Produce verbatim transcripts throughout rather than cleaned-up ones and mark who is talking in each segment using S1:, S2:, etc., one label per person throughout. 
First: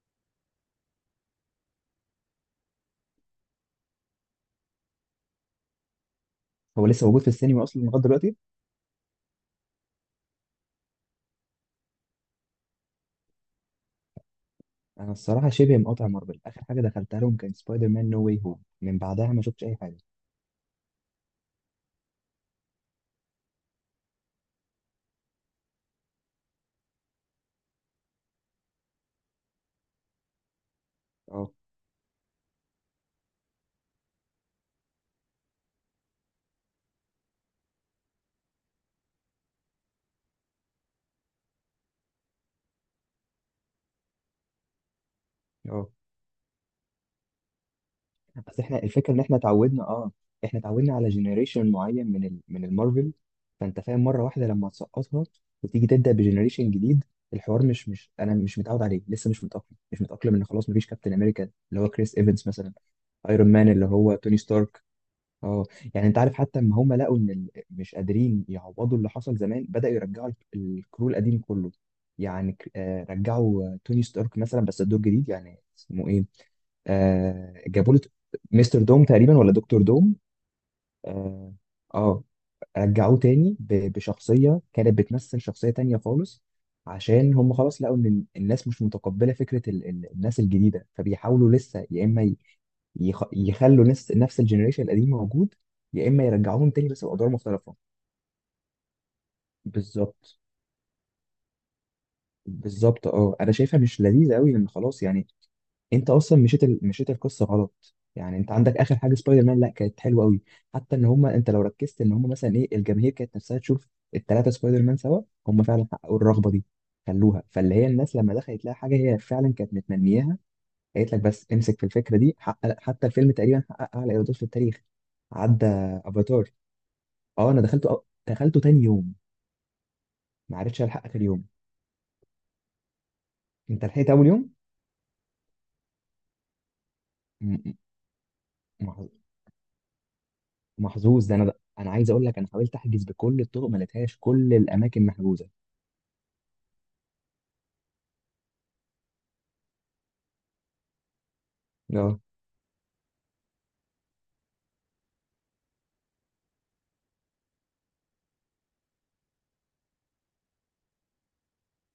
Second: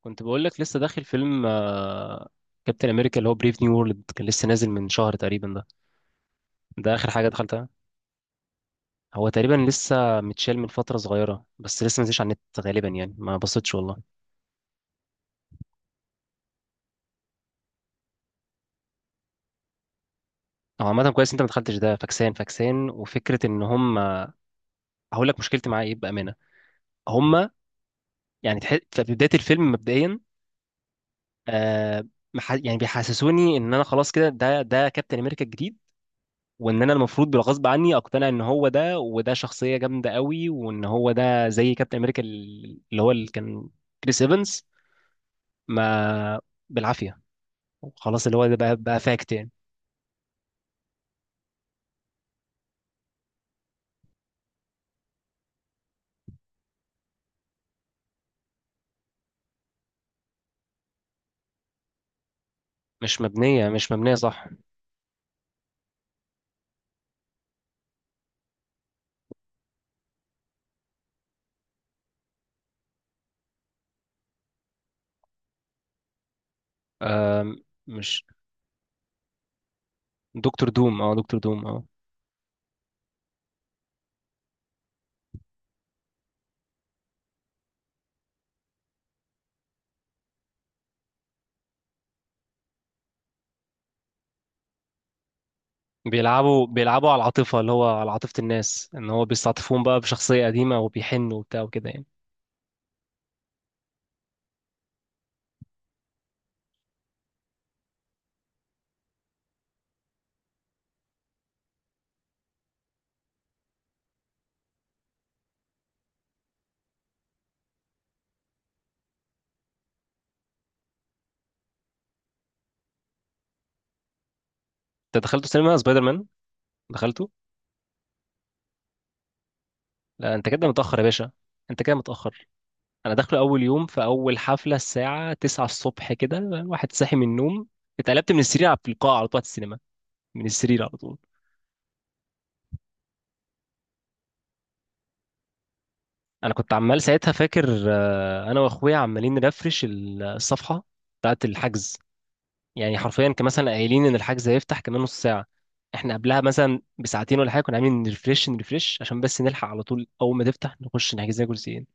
S1: كنت بقول لك لسه داخل فيلم كابتن امريكا اللي هو بريف نيو وورلد، كان لسه نازل من شهر تقريبا. ده
S2: هو
S1: ده
S2: لسه
S1: اخر
S2: موجود
S1: حاجه
S2: في السينما
S1: دخلتها.
S2: اصلا لغايه دلوقتي؟
S1: هو تقريبا لسه متشال من فتره صغيره، بس لسه ما نزلش على النت. غالبا يعني ما بصيتش والله.
S2: انا الصراحه شبه مقاطع مارفل، اخر حاجه دخلتها لهم كان سبايدر مان نو واي هوم، من بعدها ما شفتش اي حاجه.
S1: هو عامه كويس انت ما دخلتش ده، فاكسان، فاكسان، وفكره ان هم، هقول لك مشكلتي معاه ايه بامانه. هم يعني تح... في بدايه الفيلم مبدئيا،
S2: اه،
S1: آه مح... يعني بيحسسوني ان انا خلاص كده ده ده كابتن امريكا الجديد، وان انا المفروض بالغصب عني اقتنع ان هو ده، وده شخصيه جامده قوي، وان هو ده زي كابتن امريكا ال- اللي هو اللي كان كريس ايفنز.
S2: اه.
S1: ما بالعافيه، خلاص اللي هو ده
S2: بس
S1: بقى
S2: احنا
S1: بقى
S2: الفكره ان
S1: فاكت
S2: احنا
S1: يعني
S2: اتعودنا اه، احنا اتعودنا على جنريشن معين من ال... من المارفل. فانت فاهم، مره واحده لما تسقطها وتيجي تبدا بجنريشن جديد، الحوار مش مش انا مش متعود عليه، لسه مش متاقلم، مش متاقلم ان خلاص مفيش كابتن امريكا اللي هو كريس ايفنز مثلا.
S1: مش
S2: ايرون
S1: مبنيه
S2: مان اللي
S1: مش مبنيه
S2: هو توني
S1: صح.
S2: ستارك. اه. يعني انت عارف، حتى اما هم لقوا ان ال- مش قادرين يعوضوا اللي حصل زمان، بدأوا يرجعوا الك- الكرو القديم كله. يعني ك- آه، رجعوا، آه، توني ستارك مثلا، بس الدور جديد. يعني اسمه ايه؟
S1: آم،
S2: آه جابوا له ت-
S1: مش،
S2: مستر دوم تقريبا، ولا دكتور دوم.
S1: دكتور دوم، اه دكتور
S2: اه،
S1: دوم اه.
S2: آه، رجعوه تاني ب- بشخصية كانت بتمثل شخصية تانية خالص. عشان هم خلاص لقوا ان ال- الناس مش متقبلة فكرة ال- ال- الناس الجديدة، فبيحاولوا لسه، يا اما ي- يخ- يخلوا نفس نفس الجنريشن القديم موجود، يا اما
S1: بيلعبوا،
S2: يرجعوهم تاني بس
S1: بيلعبوا على
S2: بأدوار
S1: العاطفه، اللي
S2: مختلفة.
S1: هو على عاطفه الناس، ان هو بيستعطفون بقى
S2: بالظبط.
S1: بشخصيه قديمه وبيحنوا وبتاع وكده يعني.
S2: بالظبط، اه، انا شايفها مش لذيذه قوي، لان خلاص يعني انت اصلا مشيت ال... مشيت القصه غلط. يعني انت عندك اخر حاجه سبايدر مان، لا، كانت حلوه قوي. حتى ان هم، انت لو ركزت، ان هم مثلا ايه، الجماهير كانت نفسها تشوف الثلاثه سبايدر مان سوا، هم فعلا حققوا الرغبه دي، خلوها فاللي هي الناس لما دخلت لها حاجه هي فعلا كانت متمنياها. قالت لك بس امسك في الفكره دي، حقق، حتى الفيلم تقريبا حقق اعلى ايرادات في التاريخ،
S1: انت دخلته
S2: عدى
S1: سينما سبايدر مان؟
S2: افاتار.
S1: دخلته.
S2: اه، انا دخلته أو... دخلته تاني يوم،
S1: لا انت
S2: ما
S1: كده
S2: عرفتش
S1: متاخر يا
S2: الحق في
S1: باشا.
S2: اليوم.
S1: انت كده متاخر. انا داخله اول
S2: انت
S1: يوم في
S2: لحقت اول
S1: اول
S2: يوم.
S1: حفله الساعه تسعه الصبح، كده واحد صاحي من النوم.
S2: م-
S1: اتقلبت من السرير على- في
S2: م-
S1: القاعه على طول على السينما، من السرير على طول.
S2: محظوظ ده انا. انا عايز اقول لك، انا حاولت احجز بكل الطرق، ما لقيتهاش، كل الاماكن محجوزه.
S1: انا كنت عمال ساعتها فاكر، آه، انا واخويا عمالين نرفرش ال- الصفحه بتاعت الحجز.
S2: اه،
S1: يعني حرفيا كان مثلا قايلين ان الحجز هيفتح كمان نص ساعه، احنا قبلها مثلا بساعتين ولا حاجه كنا عاملين نرفرش، نرفرش عشان بس نلحق على طول اول ما تفتح نخش نحجز لنا كرسيين.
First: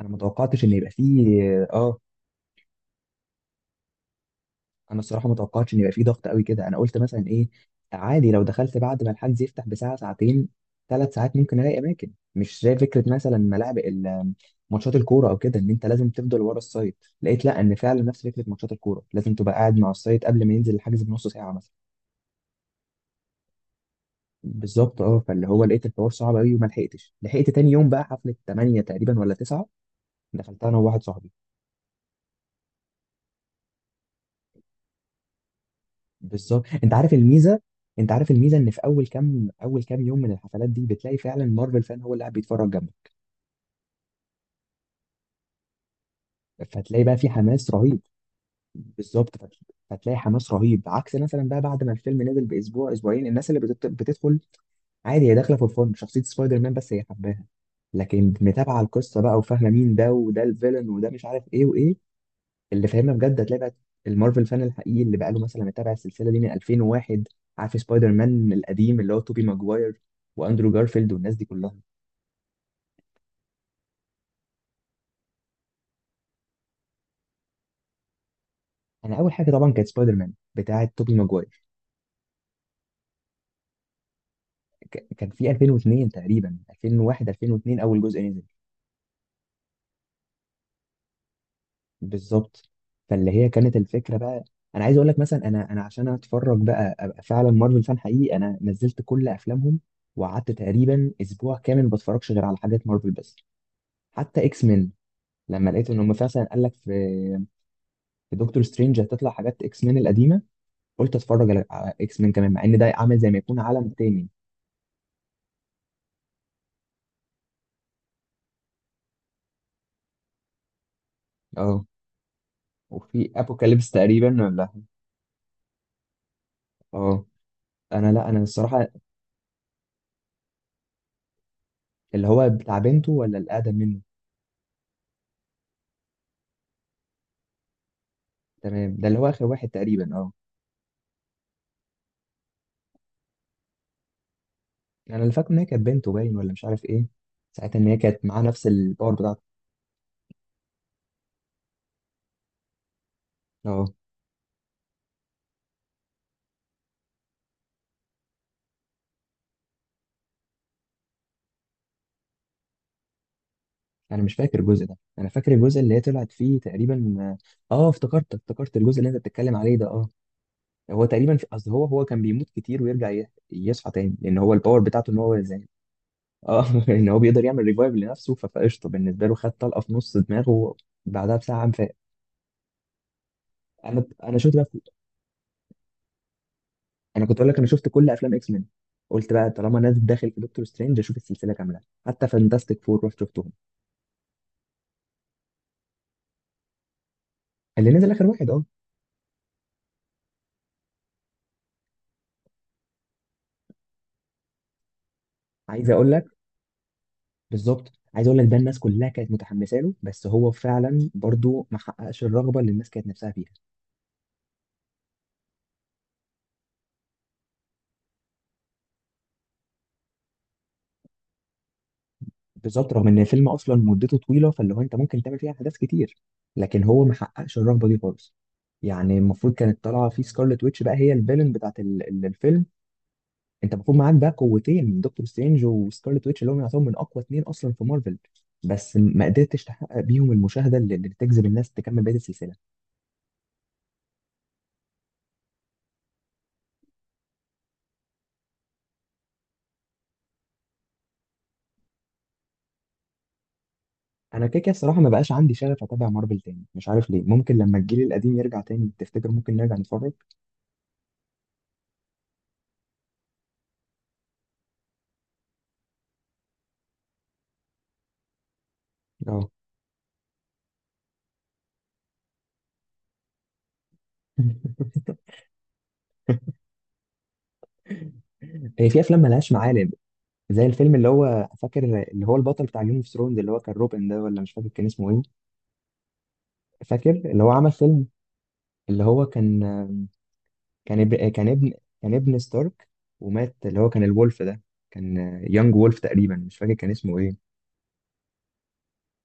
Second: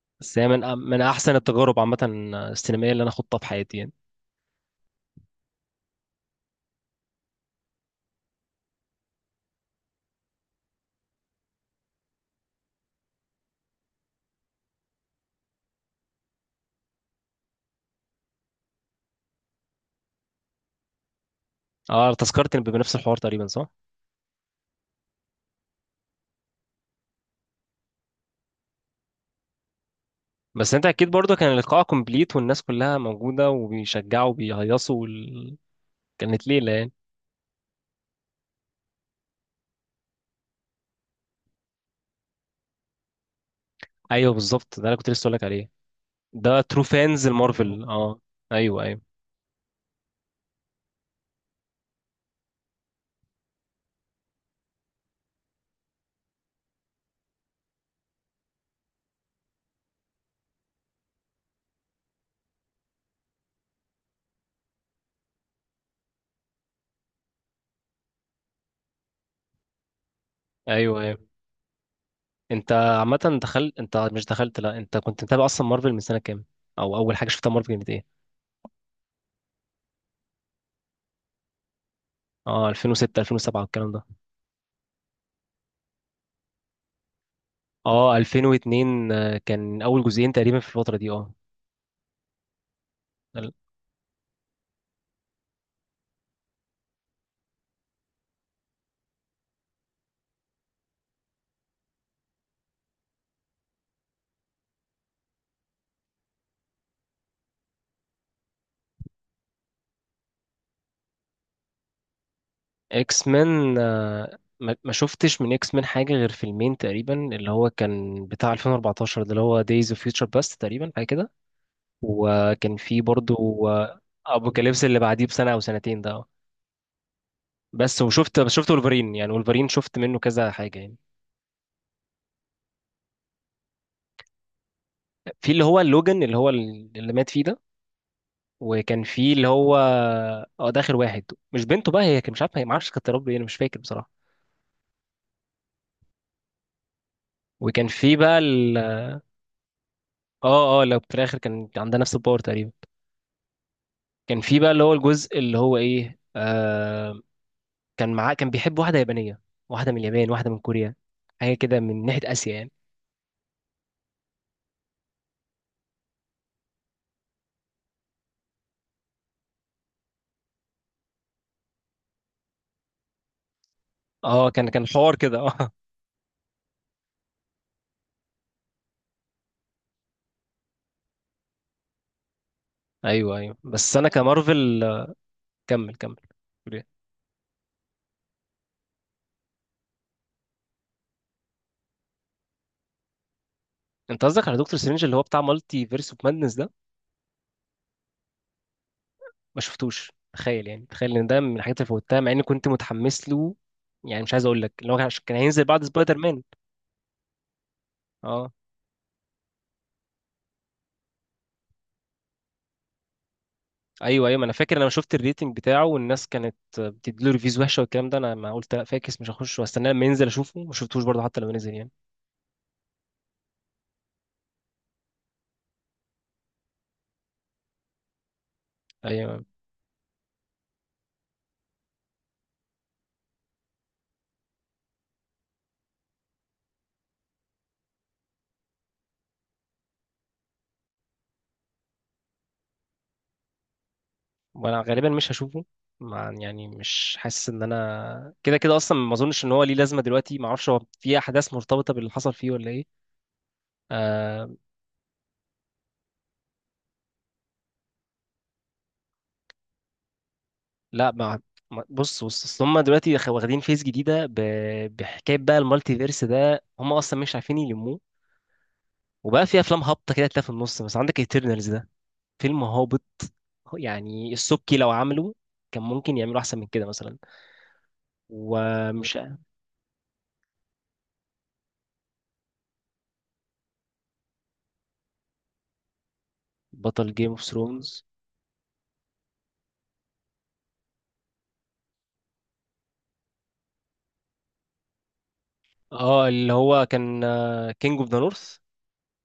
S2: انا ما
S1: بس هي من
S2: توقعتش ان يبقى
S1: من احسن
S2: فيه،
S1: التجارب عامه،
S2: اه
S1: السينمائيه اللي انا خضتها في حياتي يعني.
S2: انا الصراحه ما توقعتش ان يبقى فيه ضغط قوي كده. انا قلت مثلا ايه، عادي لو دخلت بعد ما الحجز يفتح بساعه، ساعتين، ثلاث ساعات، ممكن الاقي اماكن. مش زي فكره مثلا ملاعب ال- ماتشات الكوره او كده، ان انت لازم تفضل ورا السايت. لقيت لا، ان فعلا نفس فكره ماتشات الكوره، لازم تبقى قاعد مع السايت قبل ما ينزل الحجز بنص ساعه مثلا.
S1: اه، تذكرتني بنفس الحوار تقريبا، صح.
S2: بالظبط، اه، فاللي هو لقيت الحوار صعب قوي وما لحقتش، لحقت تاني يوم بقى حفله تمانية تقريبا ولا تسعة. دخلتها
S1: بس
S2: انا
S1: انت
S2: وواحد
S1: اكيد
S2: صاحبي.
S1: برضه كان اللقاء كومبليت، والناس كلها موجوده وبيشجعوا وبيهيصوا وال... كانت
S2: بالظبط.
S1: ليله يعني.
S2: انت عارف الميزه انت عارف الميزه، ان في اول كام اول كام يوم من الحفلات دي بتلاقي فعلا مارفل فان هو اللي قاعد بيتفرج جنبك.
S1: ايوه بالظبط، ده انا كنت لسه اقول لك عليه، ده ترو
S2: فهتلاقي بقى
S1: فانز
S2: في حماس
S1: المارفل
S2: رهيب.
S1: اه. ايوه ايوه.
S2: بالظبط، فت- فتلاقي حماس رهيب، عكس مثلا بقى بعد ما الفيلم نزل باسبوع، اسبوعين، الناس اللي بتت- بتدخل عادي، هي داخله فور فن شخصيه سبايدر مان بس، هي حباها. لكن متابعه القصه بقى، وفاهمه مين ده، وده الفيلن، وده مش عارف ايه وايه، اللي فاهمها بجد، هتلاقي بقى المارفل فان الحقيقي اللي بقاله مثلا متابع السلسله دي من ألفين وواحد، عارف سبايدر مان القديم اللي هو توبي ماجواير واندرو
S1: ايوه
S2: جارفيلد
S1: ايوه.
S2: والناس دي كلها.
S1: انت عامه دخلت، انت مش دخلت، لا انت كنت متابع اصلا مارفل من سنه كام؟ او اول حاجه شفتها مارفل كانت ايه؟
S2: انا اول حاجه طبعا كانت سبايدر مان بتاعه توبي ماجواير.
S1: اه الفين وستة الفين وسبعة والكلام ده.
S2: ك- كان في ألفين واثنين تقريبا، ألفين وواحد ألفين واثنين، اول
S1: اه
S2: جزء نزل.
S1: الفين واتنين، آه، كان اول جزئين تقريبا في الفتره دي اه.
S2: بالظبط، فاللي هي كانت الفكره بقى. انا عايز اقول لك مثلا، انا انا عشان اتفرج بقى، ابقى فعلا مارفل فان حقيقي، انا نزلت كل افلامهم، وقعدت تقريبا اسبوع كامل ما بتفرجش غير على حاجات مارفل بس. حتى اكس مان، لما لقيت ان هم مثلا قال لك في في دكتور سترينج هتطلع حاجات اكس مان القديمه، قلت اتفرج على على اكس مان كمان، مع ان ده عامل
S1: اكس
S2: زي ما يكون
S1: مان
S2: عالم تاني.
S1: آه، ما ما شفتش من اكس مان حاجه غير فيلمين تقريبا، اللي هو كان بتاع الفين واربعتاشر ده، اللي هو دايز اوف فيوتشر باست تقريبا، حاجه كده.
S2: اه.
S1: وكان في
S2: وفي
S1: برضو
S2: ابوكاليبس
S1: آه،
S2: تقريبا ولا؟
S1: ابوكاليبس اللي بعديه بسنه او سنتين ده آه.
S2: اه.
S1: بس
S2: انا، لا،
S1: وشفت
S2: انا
S1: بس شفت
S2: الصراحه،
S1: ولفرين، يعني ولفرين شفت منه كذا حاجه يعني.
S2: اللي هو بتاع بنته ولا الاقدم منه؟
S1: في اللي هو لوجان، اللي هو اللي مات فيه ده،
S2: تمام،
S1: وكان
S2: ده اللي هو
S1: في
S2: اخر
S1: اللي
S2: واحد
S1: هو،
S2: تقريبا، اه.
S1: اه ده اخر واحد. مش بنته بقى هي، كان مش عارف هي، ما اعرفش كانت يا رب ايه، انا مش فاكر بصراحه.
S2: انا اللي فاكر ان هي كانت بنته باين، ولا مش عارف ايه ساعتها،
S1: وكان
S2: ان هي
S1: في
S2: كانت
S1: بقى
S2: معاه نفس
S1: ال...
S2: الباور بتاعته.
S1: اه اه، لو في الاخر كان عندها نفس الباور تقريبا.
S2: اه.
S1: كان في بقى اللي هو الجزء اللي هو ايه، آه، كان معاه، كان بيحب واحدة يابانية، واحدة من اليابان، واحدة من كوريا، حاجة كده من ناحية آسيا يعني.
S2: انا مش فاكر الجزء ده، انا فاكر الجزء اللي هي طلعت فيه تقريبا. اه، افتكرت افتكرت الجزء اللي انت بتتكلم عليه ده، اه. هو تقريبا في اصل، هو هو كان بيموت كتير ويرجع ي- يصحى تاني، لان
S1: اه
S2: هو
S1: كان
S2: الباور
S1: كان
S2: بتاعته
S1: حوار
S2: ان
S1: كده
S2: هو زي،
S1: اه.
S2: اه، ان هو بيقدر يعمل ريفايف لنفسه، ف- فقشطه بالنسبه له، خد طلقه في نص دماغه بعدها بساعه قام فاق.
S1: ايوه ايوه، بس
S2: انا
S1: انا
S2: انا شفت بقى في-
S1: كمارفل آه، كمل كمل. قول إيه؟
S2: انا كنت اقول لك، انا شفت كل افلام اكس مان، قلت بقى طالما نازل داخل في دكتور سترينج اشوف السلسله كامله، حتى فانتاستيك فور رحت شفتهم.
S1: انت قصدك على دكتور سترينج اللي هو بتاع مالتي فيرس اوف مادنس ده؟
S2: اللي نزل اخر واحد، اه.
S1: ما شفتوش، تخيل يعني، تخيل ان ده من الحاجات اللي فوتها مع اني كنت متحمس له، يعني مش عايز اقول لك اللي هو كان، عشان كان هينزل بعد
S2: عايز اقول
S1: سبايدر
S2: لك،
S1: مان.
S2: بالظبط، عايز اقول لك،
S1: اه.
S2: ده الناس كلها كانت متحمسه له، بس هو فعلا برضو ما حققش الرغبه اللي الناس كانت نفسها فيها.
S1: ايوه ايوه، ما انا فاكر انا شفت الريتنج بتاعه والناس كانت بتديله ريفيوز وحشه والكلام ده، انا ما قلت لا فاكس مش هخش، واستناه لما ينزل اشوفه، ما شفتوش برضه حتى لما نزل يعني.
S2: بالظبط، رغم ان الفيلم اصلا مدته طويله، فاللي هو انت ممكن تعمل فيها احداث كتير، لكن هو ما حققش الرهبه دي خالص. يعني
S1: ايوه.
S2: المفروض كانت طالعه في سكارلت ويتش بقى، هي الفيلن بتاعت ال- ال- الفيلم. انت المفروض معاك بقى قوتين، دكتور سترينج وسكارلت ويتش، اللي هم يعتبروا من اقوى اتنين اصلا في مارفل، بس ما قدرتش تحقق بيهم المشاهده اللي اللي تجذب الناس تكمل بقيه السلسله.
S1: وانا غالبا مش هشوفه، مع يعني مش حاسس ان انا كده كده اصلا، ما اظنش ان هو ليه لازمه دلوقتي، ما اعرفش هو في احداث مرتبطه باللي حصل فيه ولا ايه.
S2: انا
S1: آه.
S2: كده كده الصراحه ما بقاش عندي شغف اتابع مارفل تاني، مش عارف ليه. ممكن لما الجيل القديم يرجع تاني، تفتكر ممكن نرجع نتفرج؟
S1: لا ما ما-، بص، بص، اصل هم دلوقتي خ- واخدين فيس جديده ب...، بحكايه بقى المالتي فيرس ده، هم اصلا مش عارفين يلموه. وبقى
S2: اه.
S1: في افلام هابطه كده تلاقيها في النص، بس عندك ايترنالز ده فيلم هابط، يعني السبكي لو عملوا كان ممكن يعملوا احسن من كده مثلا.
S2: هي في
S1: ومش،
S2: افلام ملهاش معالم، زي الفيلم اللي هو فاكر، اللي هو البطل بتاع جيم اوف ثرونز، اللي هو كان روبن ده ولا مش فاكر كان اسمه ايه. فاكر
S1: بطل جيم اوف
S2: اللي هو عمل
S1: ثرونز،
S2: فيلم، اللي هو كان، كان اب- كان ابن كان ابن ستارك، ومات، اللي هو كان الولف ده، كان، يانج وولف
S1: اه
S2: تقريبا،
S1: اللي
S2: مش فاكر
S1: هو
S2: كان اسمه
S1: كان
S2: ايه.
S1: كينج اوف ذا نورث،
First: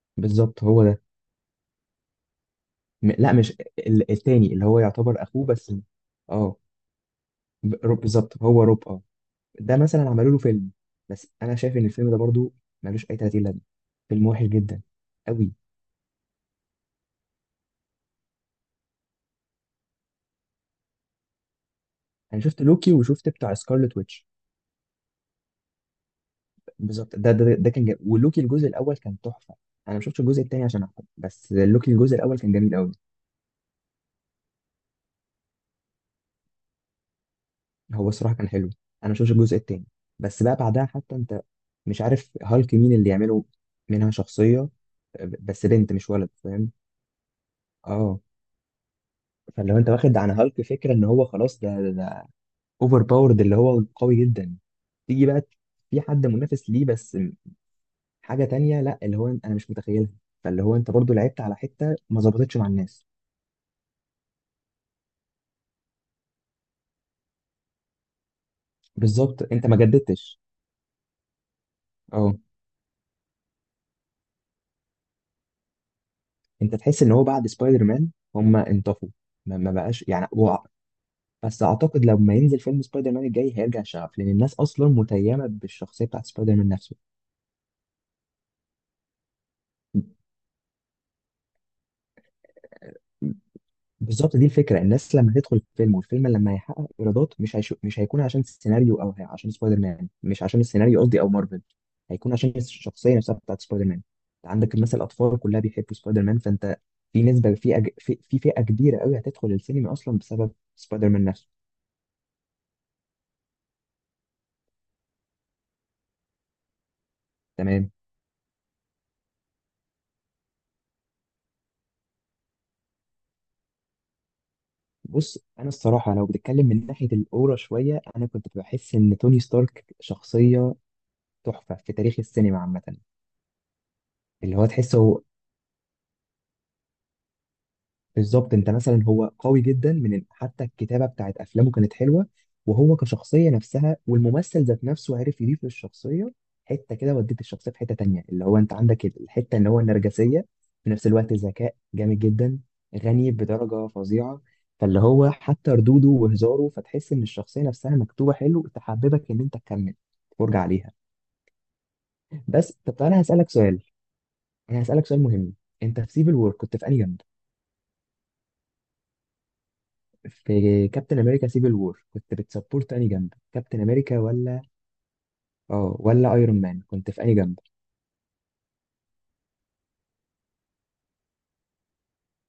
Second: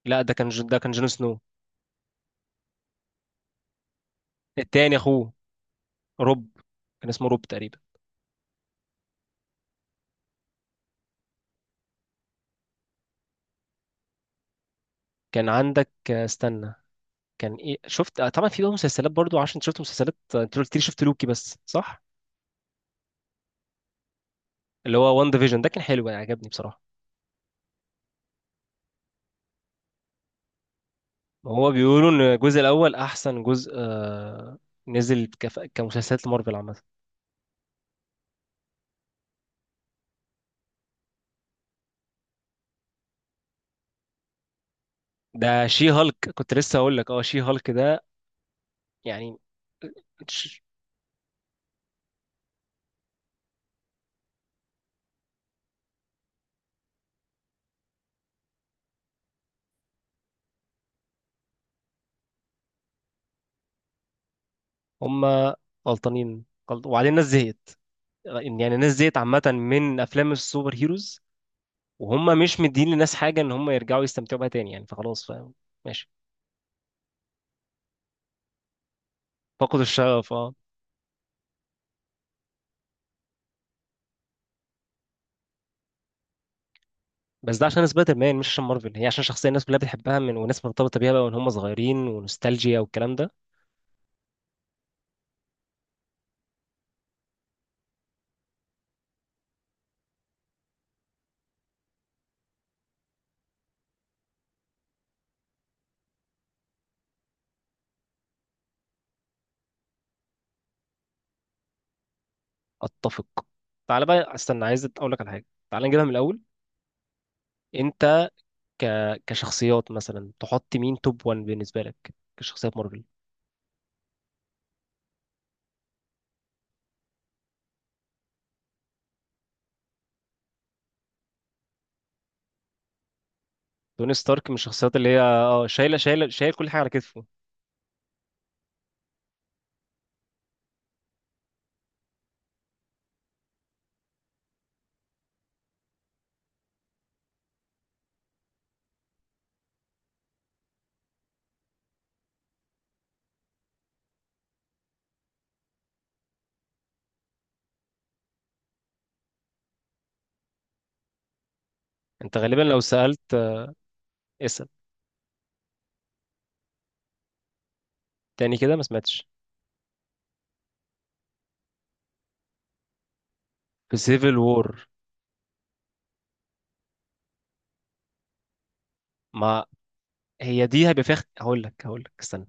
S1: لا ده كان ج-
S2: بالظبط
S1: ده
S2: هو
S1: كان
S2: ده.
S1: جون سنو.
S2: م- لا، مش ال- التاني اللي هو
S1: التاني
S2: يعتبر
S1: اخوه
S2: اخوه بس.
S1: روب،
S2: اه،
S1: كان اسمه روب
S2: ب-
S1: تقريبا.
S2: روب، بالظبط، هو روب، اه. ده مثلا عملوا له فيلم، بس انا شايف ان الفيلم ده برضو ملوش اي تلاتين لازمه، فيلم وحش جدا
S1: كان
S2: قوي.
S1: عندك آه، استنى، كان ايه شفت، آه، طبعا في بقى مسلسلات برضو، عشان شفت مسلسلات، آه، انت قلت لي شفت لوكي بس، صح؟
S2: انا شفت لوكي وشفت بتاع سكارلت ويتش.
S1: اللي هو وان ديفيجن ده كان حلو، يعني عجبني بصراحة.
S2: بالظبط، ده ده ده كان جميل، ولوكي الجزء الاول كان تحفه. انا ما شفتش الجزء الثاني عشان احكم، بس
S1: هو
S2: لوكي
S1: بيقولوا
S2: الجزء
S1: ان
S2: الاول كان
S1: الجزء
S2: جميل قوي.
S1: الاول احسن جزء آه، نزل كف- كمسلسلات مارفل عامة.
S2: هو الصراحه كان حلو، انا ما شفتش الجزء الثاني. بس بقى بعدها، حتى انت مش عارف هالك مين اللي يعمله، منها شخصيه
S1: ده
S2: بس
S1: شي
S2: بنت مش
S1: هالك
S2: ولد،
S1: كنت
S2: فاهم؟
S1: لسه هقول لك، اه شي هالك ده
S2: اه.
S1: يعني.
S2: فلو انت واخد عن
S1: ش-،
S2: هالك فكره ان هو خلاص ده ده, ده اوفر باورد اللي هو قوي جدا، تيجي بقى في حد منافس ليه، بس حاجه تانية، لا، اللي هو انا مش متخيلها. فاللي هو انت برضو لعبت على حته ما ظبطتش مع الناس.
S1: هما غلطانين غلط، وبعدين الناس زهقت، يعني الناس زهقت عامة
S2: بالظبط، انت ما
S1: من أفلام
S2: جددتش.
S1: السوبر هيروز.
S2: اه.
S1: وهم مش مدين للناس حاجة، إن هم يرجعوا يستمتعوا بيها تاني يعني، فخلاص فاهم، ماشي.
S2: انت تحس ان هو بعد سبايدر مان هم انطفوا، ما, ما
S1: فقدوا
S2: بقاش يعني
S1: الشغف اه.
S2: هو. بس اعتقد لما ينزل فيلم سبايدر مان الجاي هيرجع شغف، لان الناس اصلا متيمه بالشخصيه بتاعت سبايدر مان نفسه.
S1: بس ده عشان سبايدر مان مش عشان مارفل، هي عشان شخصية الناس كلها بتحبها، من وناس مرتبطة بيها بقى، وإن هم صغيرين، ونوستالجيا والكلام ده.
S2: بالظبط، دي الفكره. الناس لما تدخل الفيلم، والفيلم لما هيحقق ايرادات، مش هيشو... مش هيكون عشان السيناريو، او هي- عشان سبايدر مان، مش عشان السيناريو قصدي، او مارفل. هيكون عشان الشخصيه نفسها بتاعت سبايدر مان. انت عندك مثلا الاطفال كلها بيحبوا سبايدر مان، فانت في نسبه، في أج... في في فئه كبيره قوي هتدخل السينما اصلا بسبب سبايدر مان نفسه.
S1: أتفق. تعالى بقى استنى، عايز أقول لك على حاجة، تعالى نجيبها من الأول.
S2: تمام.
S1: أنت ك...، كشخصيات مثلا تحط مين توب واحد بالنسبة لك كشخصيات مارفل؟
S2: بص، انا الصراحه لو بتتكلم من ناحيه الاورا شويه، انا كنت بحس ان توني ستارك شخصيه تحفه في تاريخ السينما عامه.
S1: توني ستارك من
S2: اللي هو
S1: الشخصيات اللي هي
S2: تحسه،
S1: اه شايلة، شايلة، شايل كل حاجة على كتفه.
S2: بالظبط. انت مثلا، هو قوي جدا، من حتى الكتابه بتاعت افلامه كانت حلوه، وهو كشخصيه نفسها، والممثل ذات نفسه عرف يضيف للشخصيه حته كده، وديت الشخصيه في حته تانية، اللي هو انت عندك الحته ان هو النرجسيه، في نفس الوقت ذكاء جامد جدا، غني بدرجه فظيعه، فاللي هو حتى ردوده وهزاره، فتحس ان الشخصيه نفسها مكتوبه حلو، تحببك ان انت تكمل تتفرج عليها.
S1: انت غالبا
S2: بس
S1: لو
S2: طب انا
S1: سألت
S2: هسالك
S1: آه،
S2: سؤال،
S1: اسأل.
S2: انا هسالك سؤال مهم. انت في سيفل وور كنت في انهي جنب؟
S1: تاني كده ما سمعتش.
S2: في كابتن امريكا سيفل وور، كنت بتسبورت انهي جنب؟ كابتن
S1: في
S2: امريكا
S1: سيفل
S2: ولا،
S1: وور،
S2: اه، ولا ايرون مان؟ كنت في انهي جنب؟
S1: ما هي دي هيبقى فيها اخت-، هقول لك، هقول لك استنى،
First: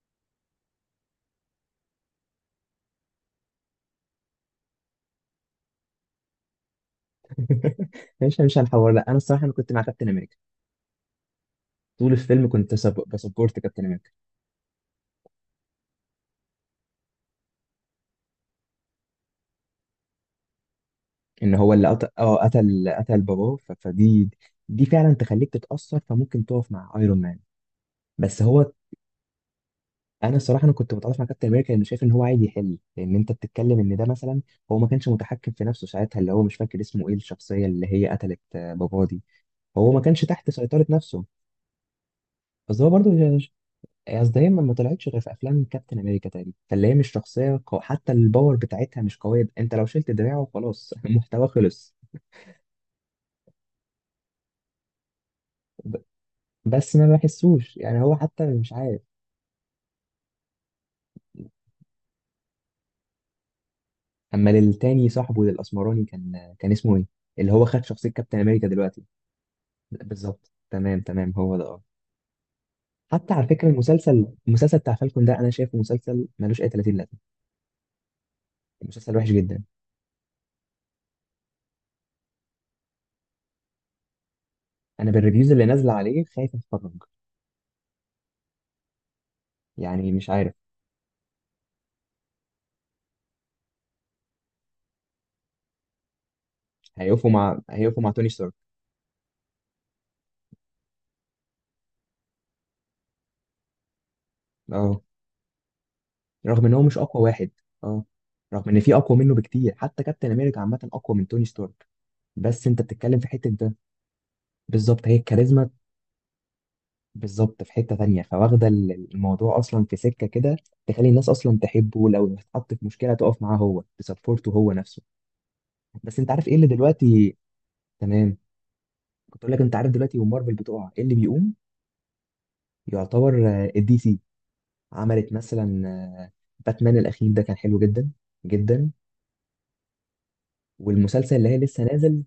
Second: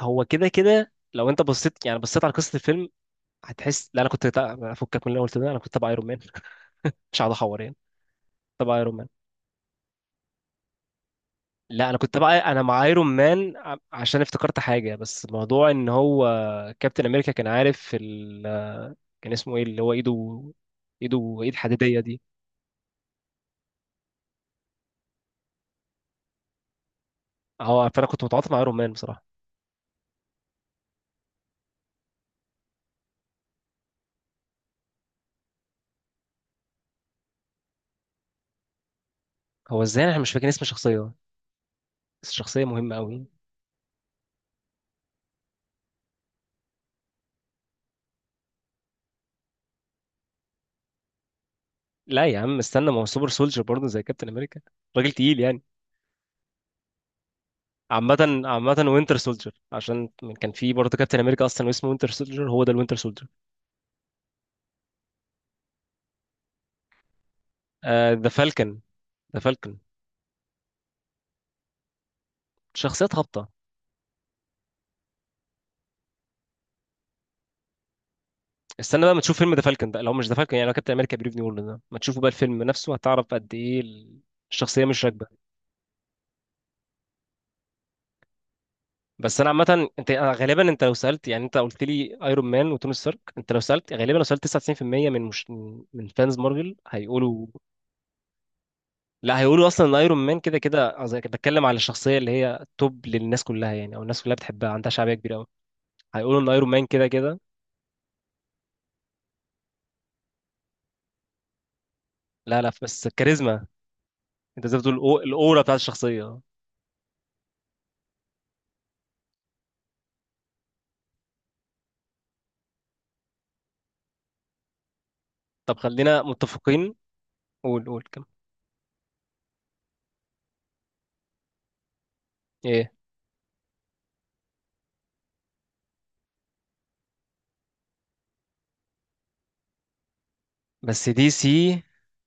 S1: هو كده كده لو انت بصيت يعني بصيت على قصة الفيلم هتحس، لا انا كنت تع- افكك من الاول كده، انا كنت تبع ايرون مان مش هقعد احور يعني.
S2: مش مش
S1: تبع
S2: هنحور،
S1: ايرون
S2: لا،
S1: مان،
S2: انا الصراحه انا كنت مع كابتن امريكا.
S1: لا انا
S2: طول
S1: كنت بقى
S2: الفيلم
S1: انا
S2: كنت
S1: مع
S2: سب-
S1: ايرون مان،
S2: بسبورت
S1: ع-
S2: كابتن امريكا.
S1: عشان افتكرت حاجه، بس موضوع ان هو، كابتن امريكا كان عارف ال... كان اسمه ايه اللي هو ايده، ايده
S2: ان
S1: ايد
S2: هو اللي
S1: حديديه
S2: قتل،
S1: دي.
S2: اه قتل قتل باباه، ف- فدي، دي فعلا تخليك تتاثر، فممكن تقف مع ايرون مان.
S1: اه، فانا كنت
S2: بس
S1: متعاطف مع
S2: هو،
S1: ايرون مان بصراحه.
S2: انا الصراحه انا كنت متعاطف مع كابتن امريكا، لانه شايف ان هو عايز يحل، لان انت بتتكلم ان ده مثلا هو ما كانش متحكم في نفسه ساعتها، اللي هو مش فاكر اسمه ايه الشخصيه اللي هي قتلت آه، باباه دي.
S1: هو
S2: هو ما
S1: ازاي انا
S2: كانش
S1: مش فاكر
S2: تحت
S1: اسم
S2: سيطرة
S1: الشخصيه،
S2: نفسه.
S1: بس الشخصيه
S2: بس هو
S1: مهمه
S2: برضه
S1: قوي.
S2: مش- اصل دايما ما طلعتش غير في افلام كابتن امريكا تقريبا، فاللي هي مش شخصيه قو... حتى الباور بتاعتها مش قويه. انت لو شلت دراعه خلاص المحتوى خلص.
S1: لا يا عم استنى، ما هو سوبر سولجر برضه زي كابتن امريكا، راجل تقيل يعني.
S2: ب... بس ما بحسوش، يعني هو
S1: عامة،
S2: حتى مش
S1: عامة
S2: عارف.
S1: وينتر سولجر، عشان كان في برضه كابتن امريكا اصلا واسمه وينتر سولجر، هو ده الوينتر سولجر.
S2: اما للتاني، صاحبه للاسمراني، كان كان اسمه ايه؟ اللي هو خد شخصيه
S1: ذا
S2: كابتن امريكا
S1: فالكن،
S2: دلوقتي.
S1: ذا فالكن.
S2: بالظبط، تمام تمام، هو ده، اه.
S1: شخصيات
S2: حتى على
S1: هابطة.
S2: فكره المسلسل المسلسل بتاع فالكون ده انا شايفه مسلسل ملوش اي تلاتين لازمه.
S1: استنى بقى
S2: المسلسل
S1: ما
S2: وحش
S1: تشوف فيلم ذا
S2: جدا.
S1: فالكون ده، لو مش ذا فالكون يعني، لو كابتن امريكا بريف نيو وورلد ده ما تشوفه بقى الفيلم نفسه، هتعرف قد ايه الشخصيه مش
S2: انا
S1: راكبه.
S2: بالريفيوز اللي نازله عليه خايف اتفرج.
S1: بس انا عامه انت،
S2: يعني مش
S1: أنا
S2: عارف.
S1: غالبا، انت لو سالت يعني، انت قلت لي ايرون مان وتوني ستارك، انت لو سالت غالبا، لو سالت تسعة وتسعين في المية من، مش، من فانز مارفل
S2: هيقفوا
S1: هيقولوا،
S2: مع هيقفوا مع توني ستارك.
S1: لا، هيقولوا اصلا ان ايرون مان كده كده، قصدي بتكلم على الشخصيه اللي هي توب للناس كلها يعني، او الناس كلها بتحبها، عندها
S2: اه،
S1: شعبيه كبيره قوي، هيقولوا ان
S2: رغم
S1: ايرون
S2: ان هو
S1: مان
S2: مش
S1: كده
S2: اقوى
S1: كده.
S2: واحد. اه، رغم ان في اقوى منه بكتير، حتى كابتن امريكا عامه اقوى من توني ستارك.
S1: لا
S2: بس
S1: لا
S2: انت
S1: بس
S2: بتتكلم في حته
S1: الكاريزما،
S2: ده.
S1: انت زي ما بتقول،
S2: بالظبط، هي
S1: الأو- الاورا
S2: الكاريزما.
S1: بتاعت الشخصيه.
S2: بالظبط، في حته تانية، فواخده ال- الموضوع اصلا في سكه كده تخلي الناس اصلا تحبه، لو اتحط في مشكله تقف معاه، هو تسبورته هو نفسه.
S1: طب
S2: بس
S1: خلينا
S2: انت عارف ايه اللي
S1: متفقين.
S2: دلوقتي.
S1: قول قول.
S2: تمام. كنت اقول لك، انت عارف دلوقتي ومارفل بتقع، ايه اللي بيقوم؟
S1: كم؟
S2: يعتبر الدي سي. عملت مثلا آه، باتمان الاخير ده كان حلو جدا جدا.
S1: بس دي
S2: والمسلسل اللي
S1: سي،
S2: هي لسه نازل،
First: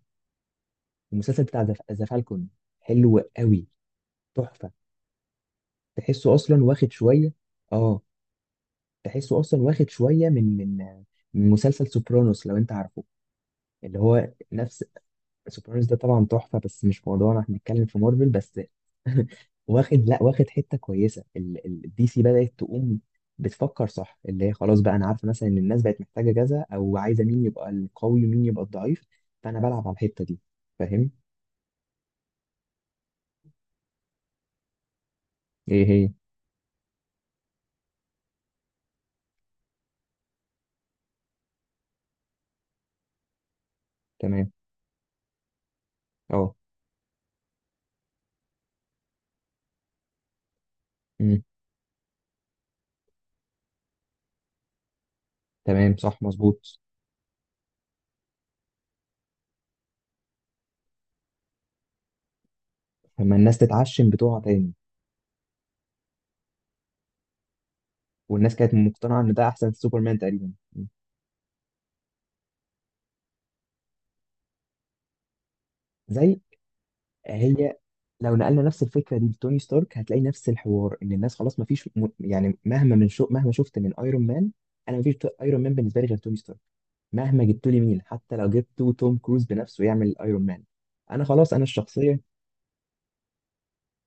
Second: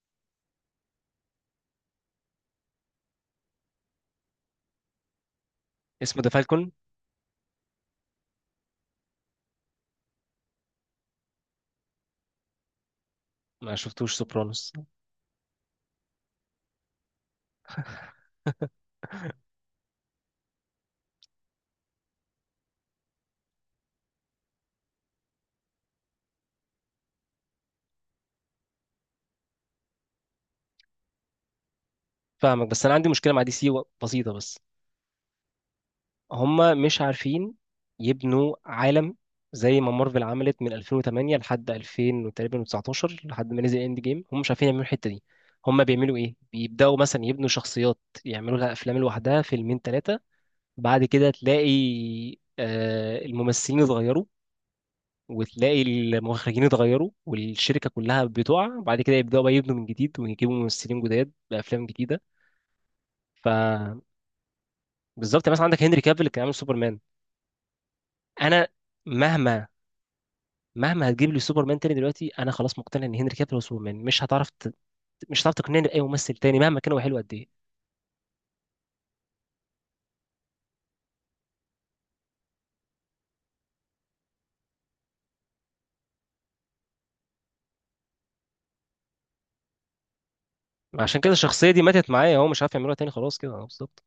S2: المسلسل بتاع ذا ذا فالكون، حلو قوي، تحفه.
S1: اسمه ذا
S2: تحسه اصلا
S1: فالكون.
S2: واخد شويه. اه. تحسه اصلا واخد شويه من من من مسلسل سوبرانوس، لو انت عارفه.
S1: ما
S2: اللي
S1: شفتوش
S2: هو
S1: سوبرانوس.
S2: نفس. سوبرانوس ده طبعا تحفه، بس مش موضوعنا، احنا بنتكلم في مارفل بس. واخد، لا، واخد حته كويسه. الدي سي بدات تقوم، بتفكر صح، اللي هي خلاص بقى انا عارفه مثلا ان الناس بقت محتاجه كذا، او عايزه مين يبقى القوي ومين يبقى الضعيف، فانا بلعب على الحته دي. فاهم.
S1: فاهمك، بس انا عندي مشكله مع دي سي و- بسيطه بس.
S2: ايه هي؟
S1: هما مش عارفين يبنوا عالم زي ما مارفل عملت من الفين وتمانية لحد الفين وتقريبا تسعتاشر، لحد ما نزل اند جيم، هم مش
S2: تمام.
S1: عارفين يعملوا الحته دي. هما بيعملوا ايه،
S2: اه.
S1: بيبداوا مثلا يبنوا شخصيات، يعملوا لها افلام لوحدها فيلمين ثلاثه، بعد كده
S2: مم.
S1: تلاقي آه، الممثلين اتغيروا، وتلاقي
S2: تمام، صح،
S1: المخرجين
S2: مظبوط.
S1: اتغيروا، والشركة كلها بتقع، بعد كده يبدأوا بقى يبنوا من جديد، ويجيبوا ممثلين جداد بأفلام جديدة.
S2: لما الناس
S1: فبالظبط،
S2: تتعشم بتوعها تاني.
S1: مثلا عندك هنري كافيل اللي كان عامل سوبرمان.
S2: والناس
S1: أنا
S2: كانت مقتنعه ان ده
S1: مهما،
S2: احسن سوبرمان تقريبا. مم.
S1: مهما هتجيب لي سوبرمان تاني دلوقتي، أنا خلاص مقتنع إن هنري كافيل هو سوبرمان، مش هتعرف ت...، مش هتعرف تقنعني بأي ممثل
S2: زي،
S1: تاني مهما كان هو حلو قد إيه.
S2: هي، لو نقلنا نفس الفكره دي لتوني ستارك هتلاقي نفس الحوار، ان الناس خلاص ما فيش م... يعني مهما من شو... مهما شفت من ايرون مان، انا ما فيش ايرون مان بالنسبه لي غير توني ستارك. مهما جبت لي مين، حتى لو جبت توم كروز بنفسه يعمل ايرون مان،
S1: عشان
S2: انا
S1: كده
S2: خلاص، انا
S1: الشخصية دي ماتت
S2: الشخصيه.
S1: معايا، هو مش عارف يعملوها تاني خلاص كده آه، بالظبط.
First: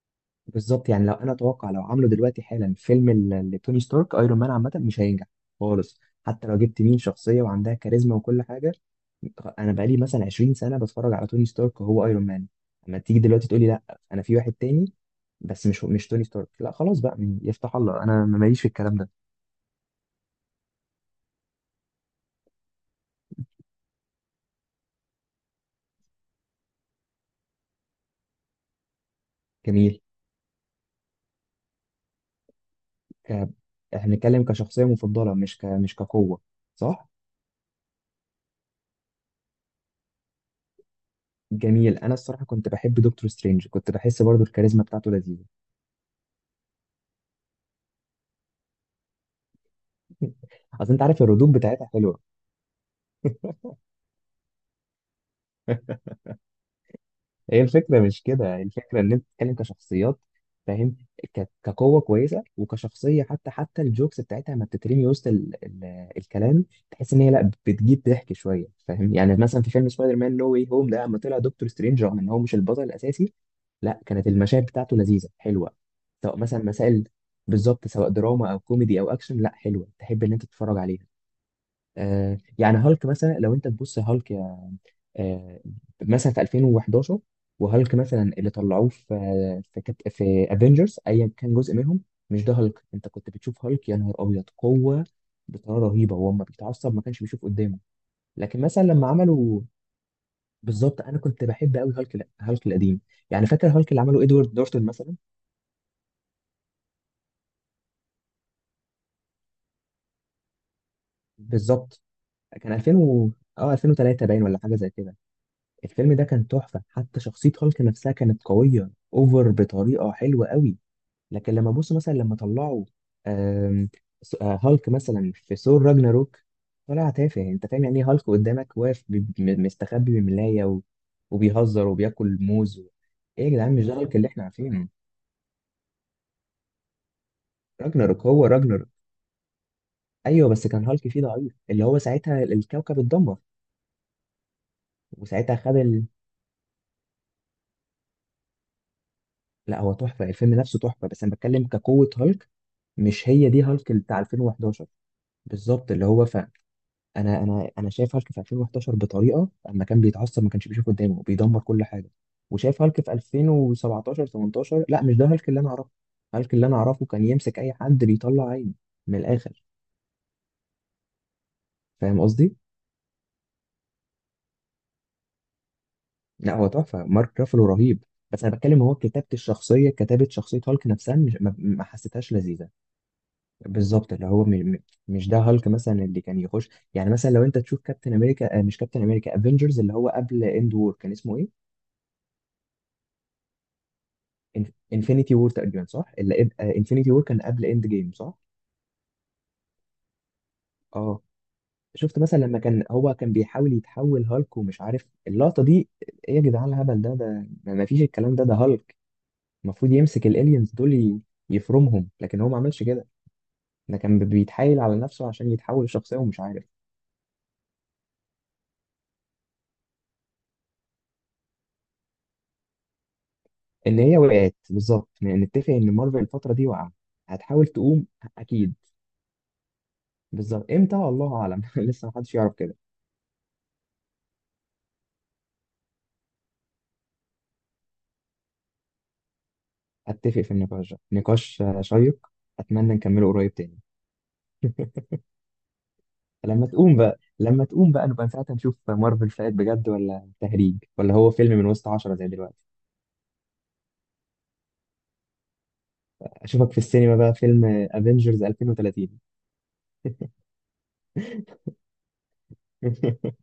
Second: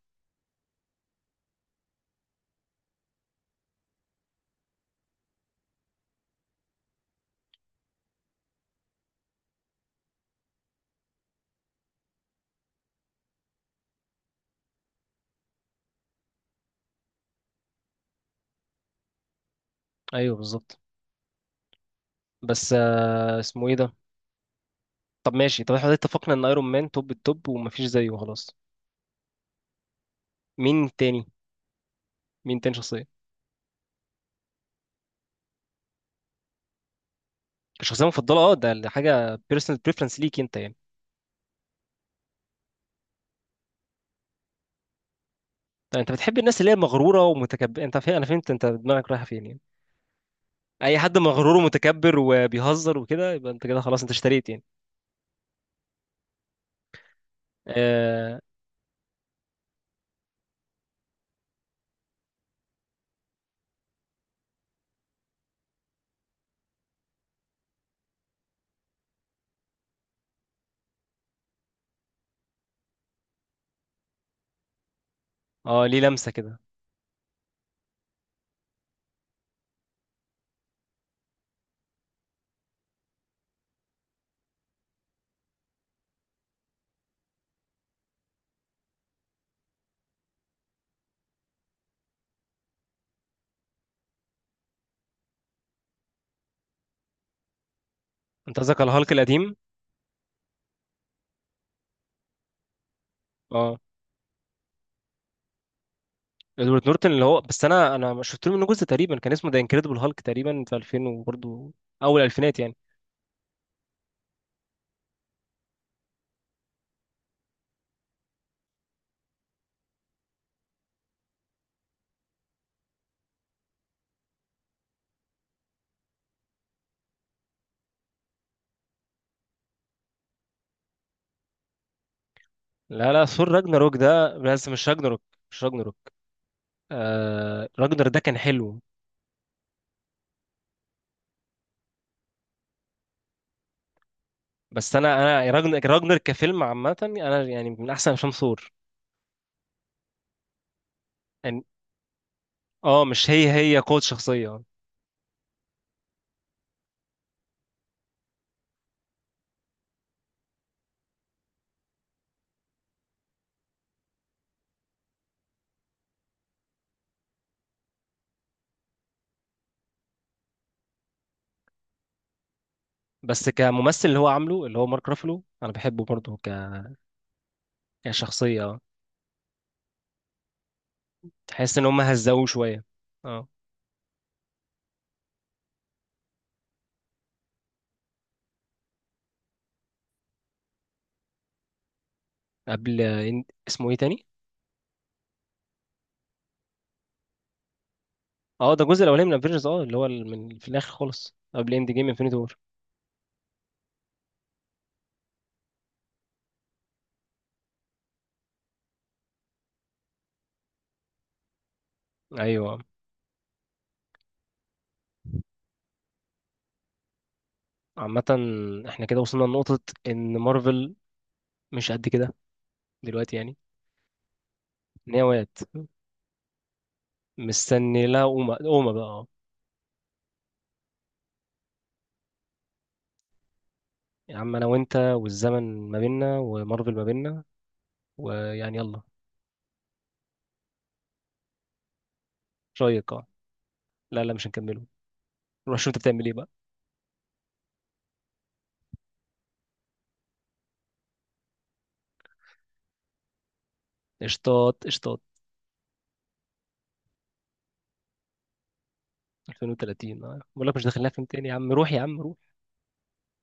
S2: بالظبط، يعني لو انا اتوقع لو عملوا دلوقتي حالا فيلم ال- لتوني ستارك، ايرون مان عامه مش هينجح خالص. حتى لو جبت مين شخصيه وعندها كاريزما وكل حاجه، انا بقالي مثلا عشرين سنه بتفرج على توني ستارك وهو ايرون مان. اما تيجي دلوقتي تقولي لا، انا في واحد تاني، بس مش مش توني ستارك، لا خلاص بقى، من- يفتح الله، انا ماليش في الكلام ده.
S1: أيوه بالظبط. بس آه، اسمه إيه ده؟ طب ماشي، طب احنا اتفقنا إن أيرون مان توب التوب ومفيش زيه خلاص.
S2: جميل.
S1: مين تاني؟ مين تاني شخصية؟
S2: ك... احنا بنتكلم كشخصيه مفضله، مش ك... مش كقوه. صح.
S1: شخصيه مفضله اه، ده ده حاجه بيرسونال بريفرنس ليك انت يعني.
S2: جميل. انا الصراحه كنت بحب دكتور سترينج، كنت بحس برضو الكاريزما بتاعته لذيذه.
S1: طيب انت بتحب الناس اللي هي مغروره ومتكبر، انت فاهم، انا فهمت انت دماغك رايحه فين يعني،
S2: اصل
S1: اي
S2: انت
S1: حد
S2: عارف الردود
S1: مغرور
S2: بتاعتها
S1: ومتكبر
S2: حلوه.
S1: وبيهزر وكده يبقى انت كده خلاص انت اشتريت يعني.
S2: هي الفكرة مش
S1: اه،
S2: كده، الفكرة ان انت بتتكلم كشخصيات. فاهم. ك- كقوة كويسة وكشخصية، حتى حتى الجوكس بتاعتها لما بتترمي وسط ال... ال... الكلام، تحس ان هي لا بتجيب ضحك شوية. فاهم؟ يعني مثلا في فيلم سبايدر مان نو واي هوم ده، لما طلع دكتور سترينج رغم ان هو مش البطل الاساسي، لا، كانت المشاهد بتاعته لذيذة حلوة.
S1: آه ليه لمسه
S2: سواء
S1: كده.
S2: مثلا مسائل، بالظبط، سواء دراما او كوميدي او اكشن، لا، حلوة تحب ان انت تتفرج عليها. آه، يعني هالك مثلا، لو انت تبص هالك آه، مثلا في ألفين وحداشر، وهالك مثلا اللي طلعوه في في كت... في افنجرز ايا كان جزء منهم، مش ده هالك. انت كنت بتشوف هالك، يا نهار ابيض قوه، بطريقه رهيبه، هو لما بيتعصب ما كانش بيشوف قدامه.
S1: انت
S2: لكن
S1: قصدك
S2: مثلا
S1: على
S2: لما
S1: الهالك القديم؟
S2: عملوا، بالظبط، انا كنت بحب قوي هالك، لا، هالك القديم. يعني فاكر
S1: اه،
S2: هالك اللي عمله ادوارد نورتون مثلا؟
S1: ادوارد نورتن اللي هو، بس انا انا شفت له منه جزء تقريبا، كان اسمه ذا انكريدبل هالك تقريبا في الفين وبرضه،
S2: بالظبط.
S1: اول الفينات
S2: كان
S1: يعني.
S2: ألفين و... اه ألفين وتلاته باين، ولا حاجه زي كده. الفيلم ده كان تحفه، حتى شخصيه هالك نفسها كانت قويه اوفر بطريقه حلوه قوي. لكن لما ابص مثلا لما طلعوا آم، س- آه، هالك مثلا في ثور راجناروك، طلع تافه. يعني انت فاهم يعني ايه هالك قدامك واقف بي- م- مستخبي بملاية و... وبيهزر وبياكل موز و...
S1: لا لا،
S2: ايه
S1: ثور
S2: يا جدعان، مش ده
S1: راجناروك
S2: هالك اللي
S1: ده
S2: احنا
S1: بس،
S2: عارفينه.
S1: مش راجناروك، مش راجناروك، آه راجنر ده
S2: راجناروك
S1: كان
S2: هو
S1: حلو.
S2: راجناروك. ايوه، بس كان هالك فيه ضعيف، اللي هو ساعتها الكوكب اتدمر
S1: بس انا، انا
S2: وساعتها خد
S1: راجنر،
S2: ال...
S1: راجنر كفيلم عامه، انا يعني من احسن افلام ثور
S2: لا، هو تحفة، الفيلم نفسه تحفة، بس انا
S1: يعني.
S2: بتكلم كقوة هالك.
S1: اه
S2: مش
S1: مش
S2: هي
S1: هي،
S2: دي
S1: هي
S2: هالك
S1: قوة
S2: اللي بتاع
S1: شخصية آه.
S2: ألفين وحداشر. بالظبط، اللي هو انا انا انا شايف هالك في ألفين وحداشر بطريقه، اما كان بيتعصب ما كانش بيشوف قدامه، بيدمر كل حاجه. وشايف هالك في ألفين وسبعتاشر ألفين وتمنتاشر، لا، مش ده هالك اللي انا اعرفه. هالك اللي انا اعرفه كان يمسك اي حد بيطلع عينه. من الاخر. فاهم قصدي.
S1: بس كممثل اللي هو عامله، اللي هو مارك رافلو، انا بحبه برضه ك...،
S2: لا، هو تحفه، مارك رافلو رهيب، بس انا
S1: كشخصية اه.
S2: بتكلم هو كتابه الشخصيه، كتابه شخصيه هالك نفسها مش ما,
S1: تحس
S2: ما
S1: ان هم
S2: حسيتهاش
S1: هزقوه
S2: لذيذه.
S1: شوية اه.
S2: بالظبط، اللي هو م- م- مش ده هالك مثلا اللي كان يخش، يعني مثلا لو انت تشوف كابتن امريكا، آه، مش كابتن امريكا، افنجرز اللي هو قبل اند وور كان اسمه ايه؟
S1: قبل إن...، اسمه ايه تاني؟
S2: انفينيتي وور تقريبا، صح؟ اللي انفينيتي وور كان قبل اند جيم، صح؟
S1: اه ده الجزء الاولاني من افنجرز اه، اللي هو ال- من في الاخر
S2: اه.
S1: خالص قبل اند جيم،
S2: شفت
S1: انفينيتي
S2: مثلا
S1: وور.
S2: لما كان هو كان بيحاول يتحول هالك ومش عارف اللقطة دي، ايه يا جدعان الهبل ده ده ده ما فيش الكلام ده ده هالك. المفروض يمسك الالينز دول ي- يفرمهم، لكن هو ما
S1: ايوه آه.
S2: عملش كده. ده كان بيتحايل على نفسه عشان يتحول لشخصية ومش عارف.
S1: عامة، احنا كده وصلنا لنقطة ان مارفل مش قد كده دلوقتي يعني.
S2: ان هي وقعت، بالظبط،
S1: ان هي
S2: ن-
S1: وقعت.
S2: نتفق ان مارفل الفترة دي وقع، هتحاول
S1: مستني
S2: تقوم
S1: لها قومة،
S2: اكيد.
S1: قومة بقى آه.
S2: بالظبط، امتى؟ الله اعلم. لسه محدش يعرف كده.
S1: يا عم انا وانت والزمن ما بيننا، ومارفل ما بيننا ويعني، يلا.
S2: اتفق، في النقاش ده، نقاش آه، شيق، اتمنى
S1: رايك اه.
S2: نكمله قريب تاني.
S1: لا لا مش هنكمله، روح شوف انت بتعمل ايه بقى.
S2: لما تقوم بقى، لما تقوم بقى، نبقى ساعتها نشوف مارفل فات بجد ولا تهريج، ولا هو فيلم من وسط عشرة زي دلوقتي.
S1: اشطاط اشطاط.
S2: اشوفك في السينما بقى، فيلم افنجرز ألفين وثلاثين.
S1: الفين وتلاتين اه، بقول لك مش داخلنا فيلم تاني يا عم، روح يا عم، روح.